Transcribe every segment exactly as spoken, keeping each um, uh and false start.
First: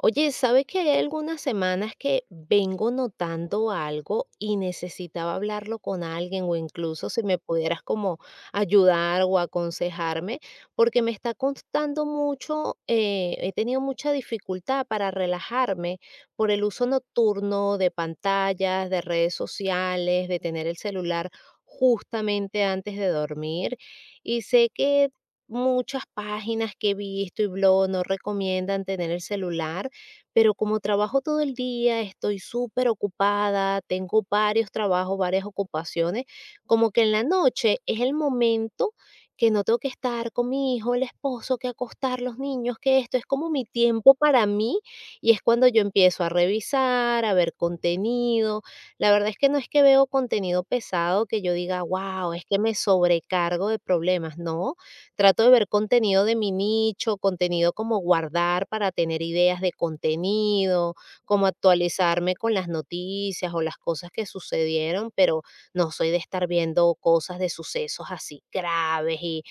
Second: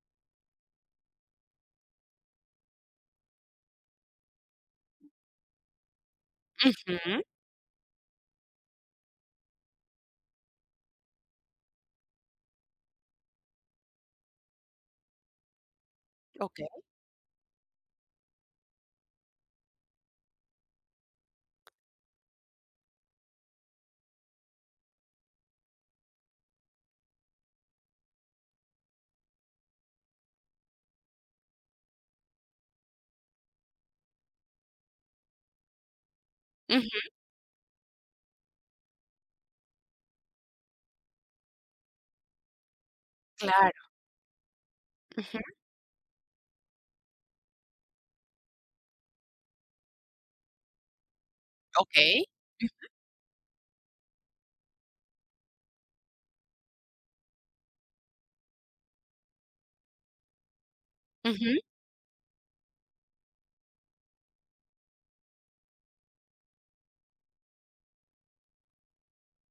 Oye, ¿sabes que hay algunas semanas que vengo notando algo y necesitaba hablarlo con alguien o incluso Ujú. si me pudieras como ayudar o aconsejarme? Porque me está costando mucho, eh, he tenido mucha dificultad para relajarme por el Okey. uso nocturno de pantallas, de redes sociales, de tener el celular justamente antes de dormir. Y sé que... Muchas páginas que he visto y blog no recomiendan tener el celular, pero como trabajo todo el día, estoy súper ocupada, tengo varios trabajos, varias ocupaciones, como que Ujú, en la noche es el momento que no tengo que estar con mi hijo, el esposo, que acostar los niños, que esto es como mi claro. tiempo para mí, y Ujú. es cuando yo empiezo a revisar, a ver contenido. La verdad es que no es que veo contenido pesado que yo diga, Okey. wow, es que me sobrecargo de problemas, no. Trato de ver contenido de mi nicho, contenido como guardar para tener ideas de contenido, como Ujú. actualizarme con las noticias o las cosas que sucedieron, pero no soy de estar viendo cosas de sucesos así graves y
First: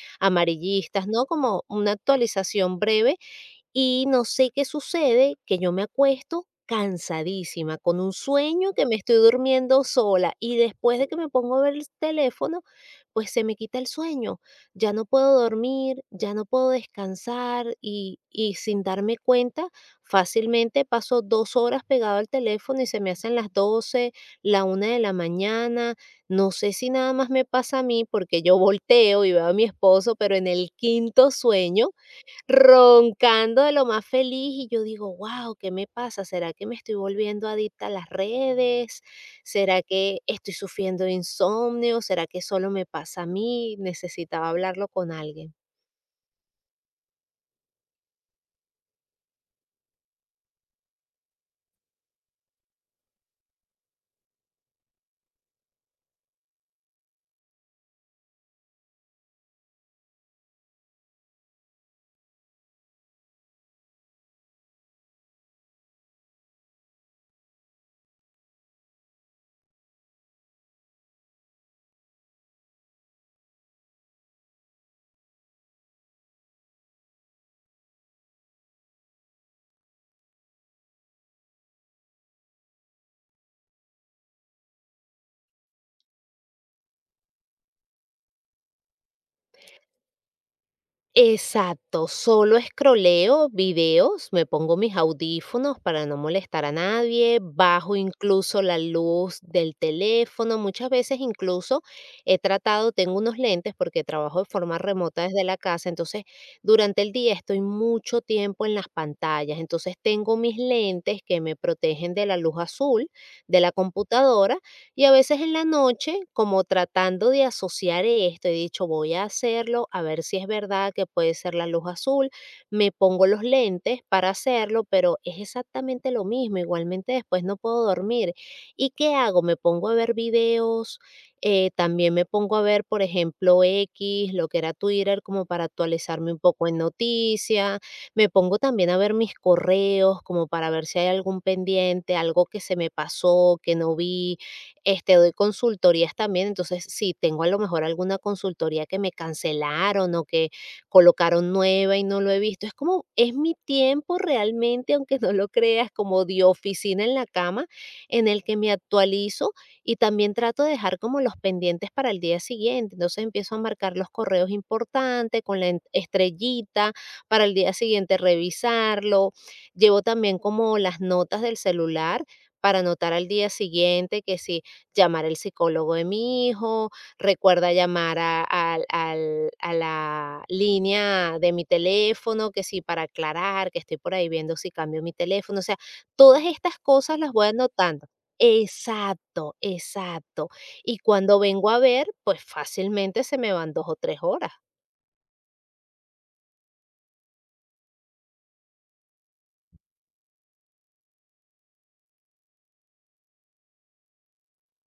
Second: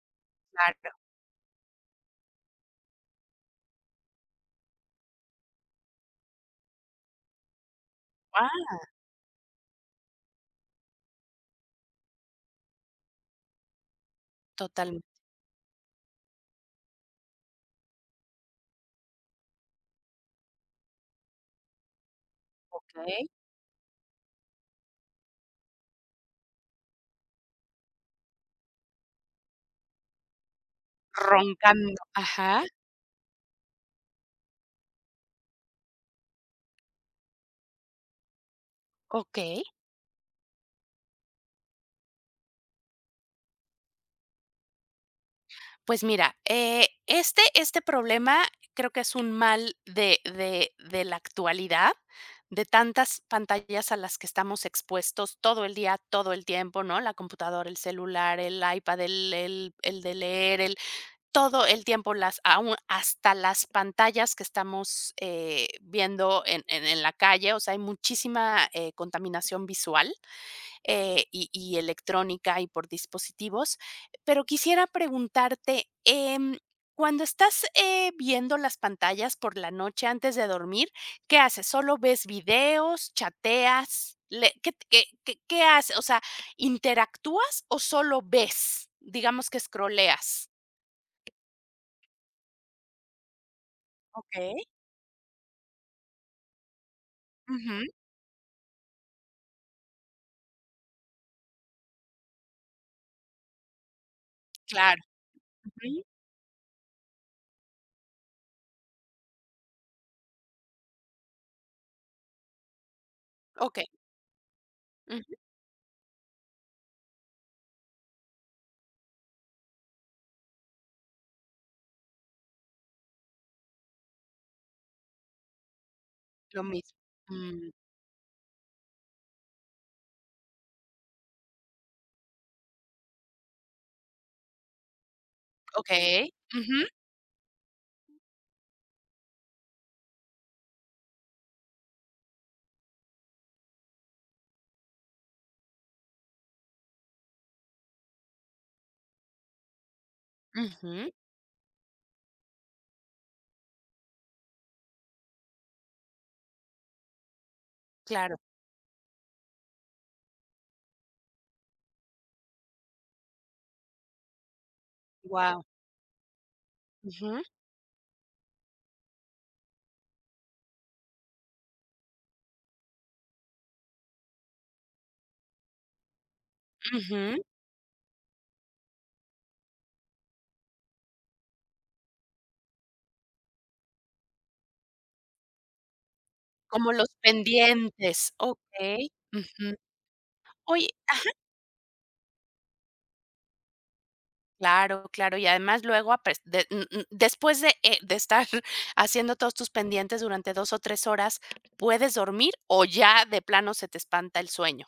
Claro. amarillistas, ¿no? Como una actualización breve, y no sé qué sucede, que yo me acuesto cansadísima, con un Ah, sueño que me estoy durmiendo sola, y después de que me pongo a ver el teléfono, pues se me quita el sueño. Ya no totalmente. puedo dormir, ya no puedo descansar y, y sin darme cuenta, fácilmente paso dos horas pegado al teléfono y se me Okey. hacen las doce, la una de la mañana. No sé si nada más me pasa a mí, porque yo volteo y veo a mi esposo, pero en el quinto sueño, Roncando. Ajá. roncando de lo más feliz, y yo digo, wow, ¿qué me pasa? ¿Será que me estoy volviendo adicta a las redes? Okey. ¿Será que estoy sufriendo de insomnio? ¿Será que solo me pasa a mí? Necesitaba hablarlo con alguien. Pues mira, eh, este este problema creo que es un mal de de de la actualidad, de tantas pantallas a las que estamos expuestos todo el día, todo el tiempo, ¿no? La computadora, el celular, el iPad, el el el de leer, el… Todo el tiempo, las aún hasta las pantallas que estamos, eh, viendo en en en la calle, o sea, hay muchísima, eh, contaminación visual, eh, y y electrónica y por dispositivos. Pero quisiera preguntarte, em, cuando estás, eh, viendo las pantallas por la noche antes de dormir, ¿qué haces? ¿Solo ves videos, chateas? Le ¿qué qué qué qué haces? O sea, ¿interactúas o solo ves? Digamos que scrolleas. Exacto, solo escroleo videos, Ok. me pongo mis audífonos para no molestar a nadie, Ujú, bajo incluso la luz del teléfono, muchas veces incluso he tratado, tengo unos lentes porque trabajo de forma claro. remota desde la casa, Ujú. entonces durante el día estoy mucho tiempo en las pantallas, entonces tengo mis lentes que me protegen de la luz azul de la Okey. computadora, y a Ujú. veces en la noche, como tratando de asociar esto, he dicho, voy a hacerlo, a ver si es verdad que puede ser la luz azul, me pongo los lentes para hacerlo, pero es exactamente lo mismo, Lo mismo. igualmente después no Mm, puedo dormir. ¿Y qué hago? Me pongo a ver videos, eh, también me pongo a ver, por ejemplo, X, lo que era Twitter, como para okey. actualizarme un poco en Ujú, noticias, me pongo también a ver mis correos, como para ver si hay algún pendiente, algo que se me pasó, que no vi, este, doy consultorías también. Entonces, si tengo a lo mejor alguna consultoría que me cancelaron o que ujú, colocaron nueva y no lo he visto, es como, es mi tiempo realmente, aunque no lo creas, como de oficina en la cama, en claro. el que me actualizo y también trato de dejar como los pendientes para el día siguiente. Entonces empiezo a marcar los correos importantes con Wow. la en- estrellita Ujú, para el día siguiente revisarlo. Llevo también como las notas del celular para anotar al día siguiente que si llamar al psicólogo de mi hijo, ujú. recuerda llamar a, al- al- a la línea de mi teléfono, que sí, para aclarar, que estoy por ahí viendo si cambio mi teléfono, o sea, todas estas Como los cosas las voy anotando. pendientes. Okey. Exacto, Ujú. exacto. Oye, Y cuando vengo a ver, pues fácilmente se me van dos o tres horas. claro, claro. Y además luego apres de mm, mm, después de, eh, de estar haciendo todos tus pendientes durante dos o tres horas, ¿puedes dormir o ya de plano se te espanta el sueño?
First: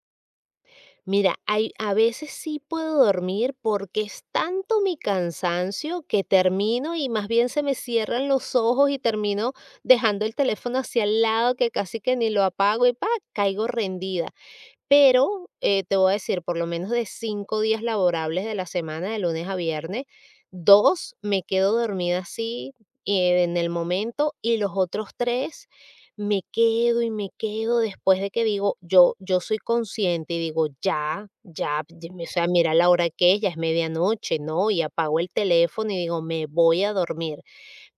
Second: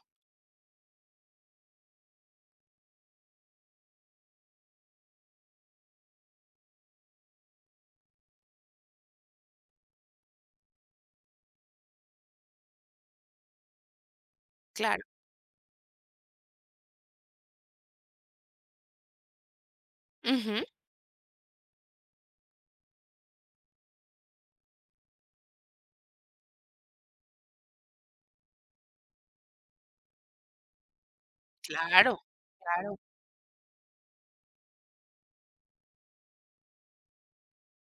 Mira, hay, a veces sí puedo dormir porque es tanto mi cansancio que termino y más bien se me cierran los ojos y termino dejando el teléfono hacia el lado, que casi que ni lo apago, y pa, caigo rendida. Claro. Pero, eh, te voy a decir, por lo menos de cinco días laborables de la semana, de lunes a viernes, Ujú. dos me quedo dormida así, eh, en el momento, y los otros tres me quedo y me quedo después de que digo, yo yo soy consciente y digo: "Ya, ya", ya, Claro, o sea, mira la claro. Ujú. hora que es, ya es medianoche, ¿no? Y apago el teléfono y digo: "Me voy a dormir",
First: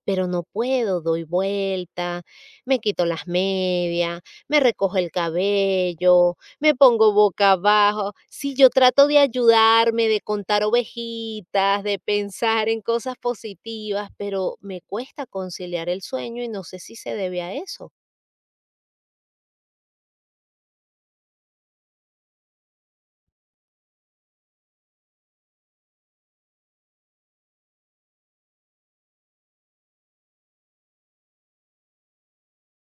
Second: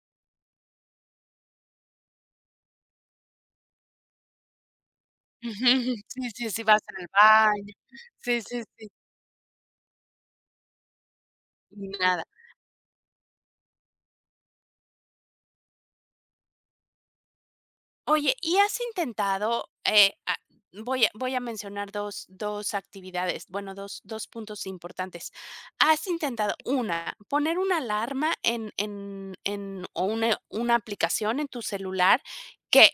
pero no puedo, doy vuelta, me quito las medias, me recojo el Sí, cabello, sí, sí, me vas al pongo boca baño. abajo. Sí, Sí, sí, yo sí. trato de ayudarme, de contar ovejitas, Y de nada. pensar en cosas positivas, pero me cuesta conciliar el sueño y no sé si se debe a eso. Oye, ¿y has intentado, eh, a-? Voy a, voy a mencionar dos, dos actividades, bueno, dos, dos puntos importantes. ¿Has intentado una, poner una alarma en, en, en- o una, una aplicación en tu celular que,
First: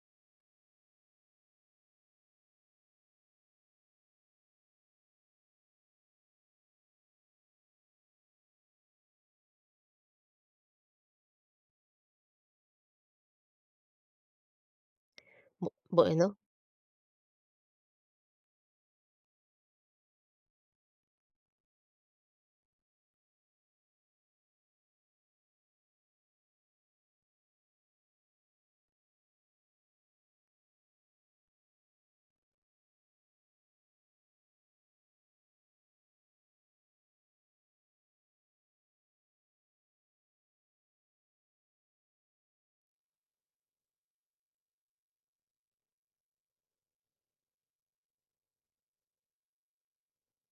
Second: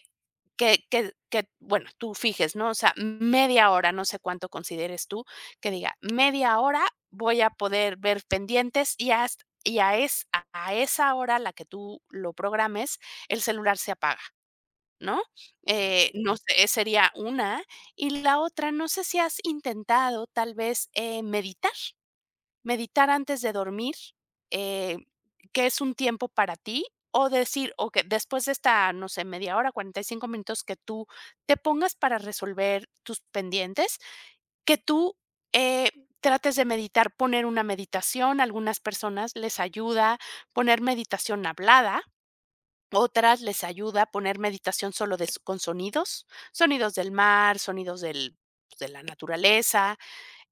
que, que, que, bueno, tú fijes, ¿no? O sea, media hora, no sé cuánto consideres tú, que diga, media hora voy a poder ver pendientes y hasta… Y a, es, a a esa hora a la que tú lo programes, el celular se apaga. ¿No? Bu- Eh, Bueno. No sé, sería una. Y la otra, no sé si has intentado tal vez, eh, meditar, meditar antes de dormir, eh, que es un tiempo para ti, o decir, o que después de esta, no sé, media hora, cuarenta y cinco minutos que tú te pongas para resolver tus pendientes, que tú, eh, trates de meditar, poner una meditación. A algunas personas les ayuda poner meditación hablada. Otras les ayuda a poner meditación solo de s con sonidos, sonidos del mar, sonidos del… pues, de la naturaleza,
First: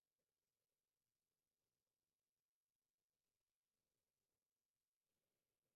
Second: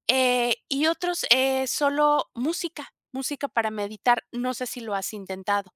eh, y otros, eh, solo música, música para meditar. No sé si lo has intentado.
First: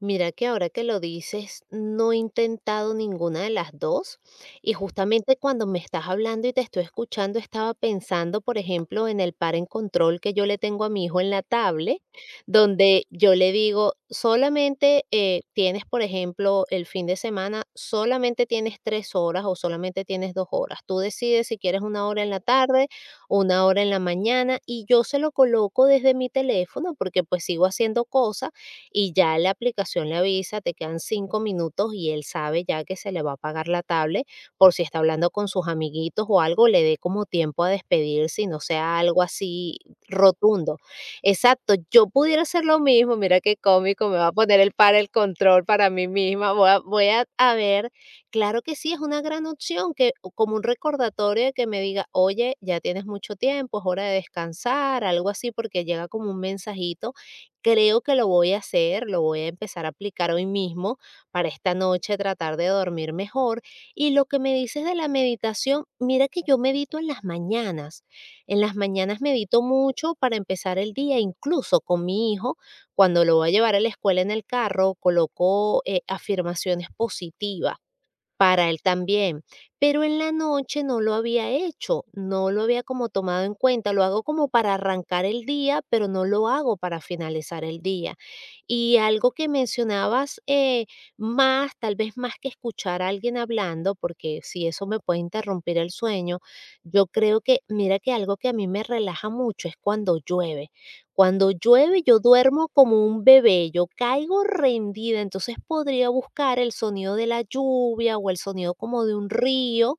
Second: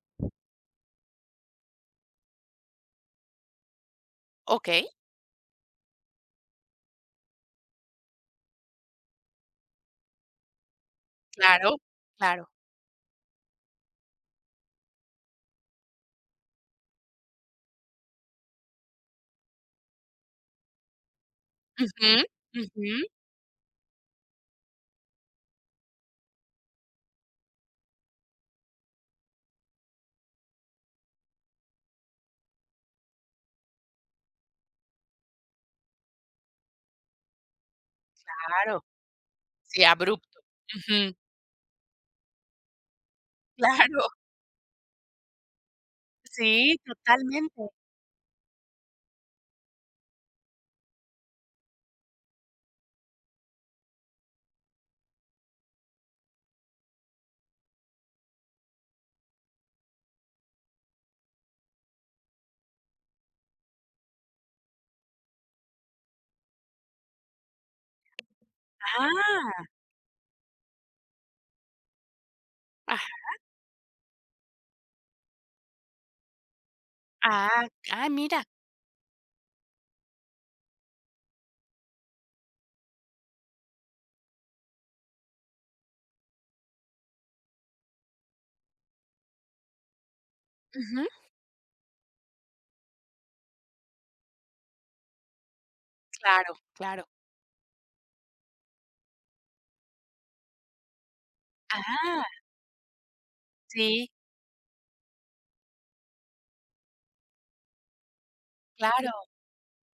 Mira que ahora que lo dices, no he intentado ninguna de las dos. Y Okey, justamente cuando me estás hablando y te estoy escuchando, estaba pensando, por ejemplo, en el par en control que yo le tengo a mi hijo en la claro, tablet, claro. donde yo le digo, solamente eh, tienes, por ejemplo, el fin de semana, solamente tienes tres horas o solamente tienes dos horas. Tú decides si quieres una Ujú, hora en la tarde, ujú. una hora en la mañana, y yo se lo coloco desde mi teléfono porque pues sigo haciendo cosas, y ya la aplicación le avisa, te quedan cinco minutos, y él sabe ya que se le va a pagar la tablet, por si está hablando con sus amiguitos o algo, le dé como tiempo a despedirse y no Claro. sea algo así Sí, abrupto, rotundo. ujú. Exacto, yo pudiera hacer lo mismo, mira qué Claro, cómico, me va a poner el para el control para mí misma, voy sí, a, voy a, a totalmente. ver, claro que sí, es una gran opción, que o como un recordatorio de que me diga, oye, ya tienes mucho tiempo, es hora de descansar, algo así, porque llega como un mensajito. Creo que lo voy a hacer, lo voy a empezar a aplicar hoy mismo para esta noche tratar de dormir mejor. Y lo que me dices de la meditación, mira que yo medito en las mañanas. En las mañanas medito Ah, mucho para empezar el día, incluso con mi hijo, aj, cuando lo voy a llevar a la escuela en el carro, coloco eh, afirmaciones ah, positivas ah, mira. para él también, pero en la noche no lo había hecho, no lo había como tomado en cuenta, lo hago como para arrancar el día, pero no lo hago para finalizar el día. Y algo que mencionabas, eh, Ujú. más, tal vez más que escuchar a alguien hablando, porque si eso me puede interrumpir el sueño, Claro, claro. yo creo que, mira que algo que a mí me relaja mucho es cuando llueve. Cuando llueve, yo Ah, duermo como un bebé, yo sí, caigo rendida, entonces podría buscar el sonido de la lluvia o el sonido como claro. de un río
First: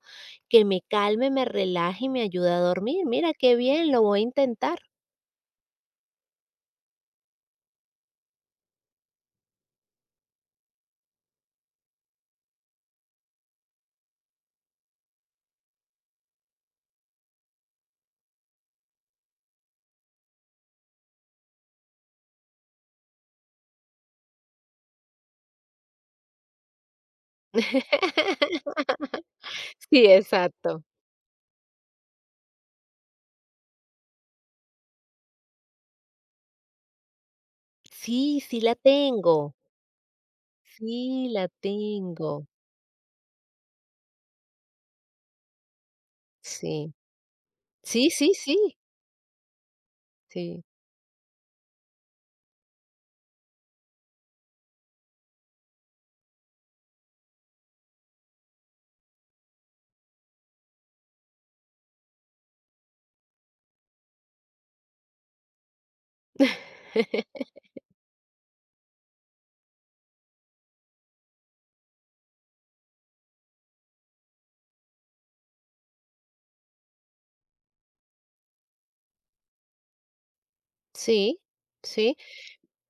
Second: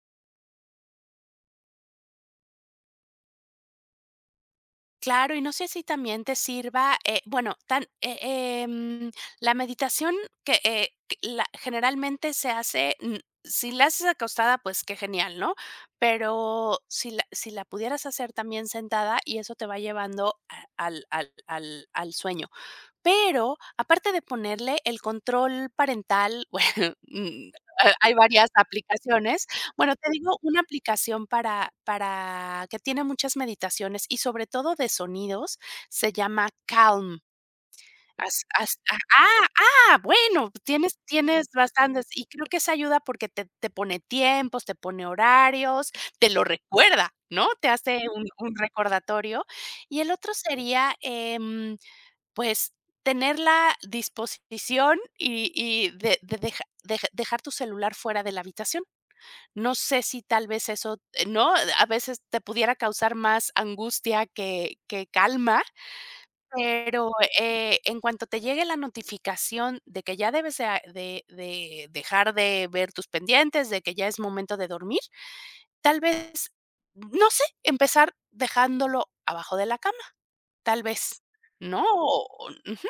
que me calme, me relaje y me ayude a dormir. Mira, qué bien, lo voy a intentar. Claro, y no sé si también te sirva, eh, bueno, tan, eh, em, la meditación que, eh, que la- generalmente se hace, mm, si la haces acostada, pues qué genial, ¿no? Pero si la, si la pudieras hacer también sentada y eso te va llevando a- al, al, al, al sueño. Pero, aparte de ponerle el control parental, bueno, mm, ha hay varias aplicaciones. Bueno, Sí, te digo una exacto. aplicación para para que tiene muchas meditaciones y sobre todo de sonidos, se llama Calm. Sí, Has sí la has ah, ah, tengo, ah, bueno, tienes sí la tienes bastantes, y tengo, creo que esa ayuda porque te te pone tiempos, te pone horarios, te lo sí. recuerda, ¿no? Te hace Sí, un sí, un sí, recordatorio. Y el otro sí. sería, em pues, tener la disposición y y de de deja deja dejar tu celular fuera de la habitación. No sé si tal vez eso, eh, ¿no? A veces te pudiera causar más angustia que que calma, pero, eh, en cuanto te llegue la notificación de que ya debes de a de de dejar de ver tus pendientes, de que ya es momento de dormir, tal vez, no sé, empezar dejándolo abajo de la cama, tal vez, Sí, ¿no? sí. O ujú,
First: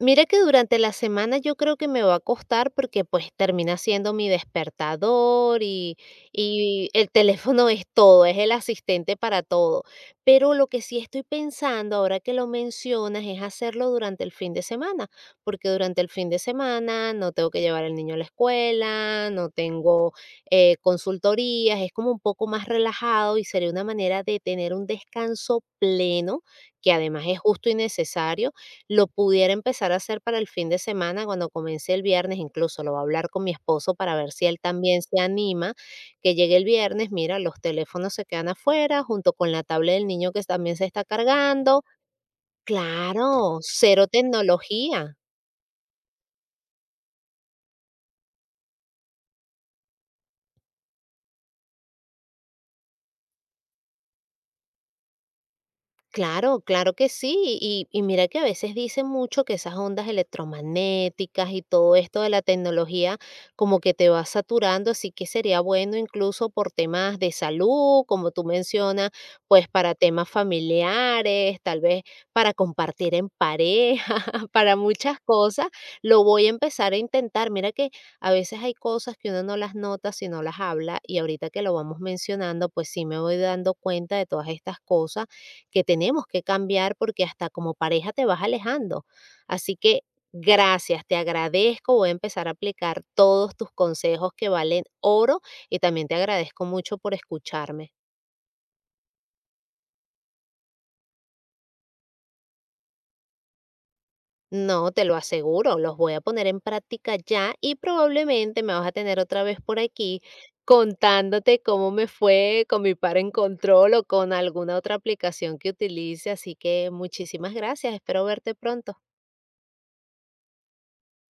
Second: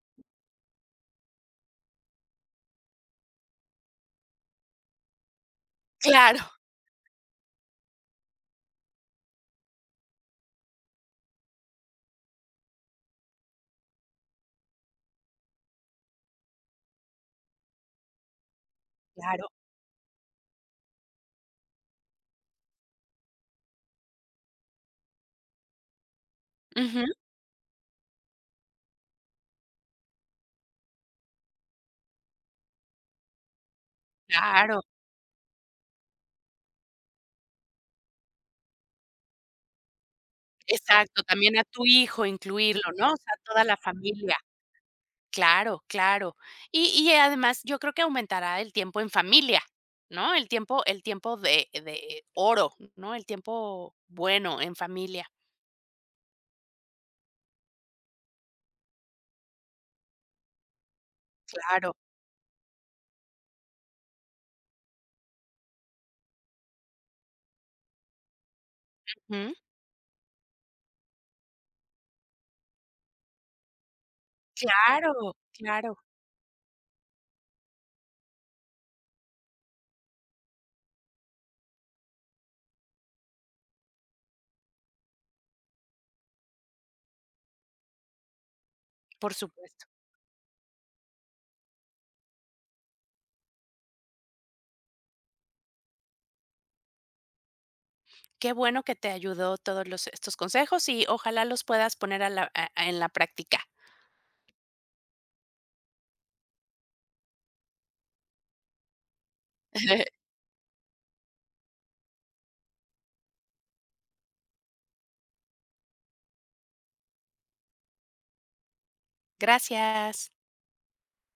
Mira que durante la semana yo creo que me va a costar, porque pues termina siendo mi despertador y, claro. y el teléfono es todo, es el asistente para todo. Pero lo que sí estoy pensando ahora que lo mencionas es hacerlo durante el fin de semana, porque durante el fin de semana no tengo que llevar al niño a la escuela, Claro, no tengo eh, consultorías, es como un poco más relajado y sería una manera de tener un descanso pleno, que ujú, además es justo y necesario. Lo pudiera empezar a hacer para el fin de semana, cuando comience el viernes, incluso lo voy a hablar con mi esposo para ver si él claro, también se anima, que llegue el viernes, mira, los teléfonos se quedan afuera junto con la tablet del niño, que también se está exacto, también a cargando. tu hijo incluirlo, ¿no? O sea, Claro, toda la cero familia. tecnología. Claro, claro. Y y además yo creo que aumentará el tiempo en familia, ¿no? El tiempo el tiempo de de oro, ¿no? El tiempo bueno en familia. Claro, claro que sí. Y, y mira que a veces dicen mucho que esas ondas electromagnéticas y Claro, todo esto de la tecnología como que te va saturando, así que sería bueno, incluso por temas de salud, como tú mencionas, ujú, pues para temas familiares, tal vez para compartir en pareja, para claro, muchas cosas. claro, Lo voy a empezar a intentar. Mira que a veces hay cosas que uno no las nota si no las habla, y ahorita que lo vamos mencionando, pues sí me voy dando cuenta de todas estas cosas que tenemos que cambiar, porque hasta como pareja te vas alejando. por Así supuesto. que gracias, te agradezco, voy a empezar a aplicar todos tus consejos que valen oro, y también te agradezco mucho por escucharme. Qué bueno que te ayudó todos los estos consejos y ojalá los puedas poner a la a a en la práctica. No, te lo aseguro, los voy a poner en práctica ya, y probablemente me vas a tener otra vez por aquí contándote cómo me fue con mi par en control o con alguna otra aplicación que utilice. Así que muchísimas gracias, espero verte pronto. Gracias.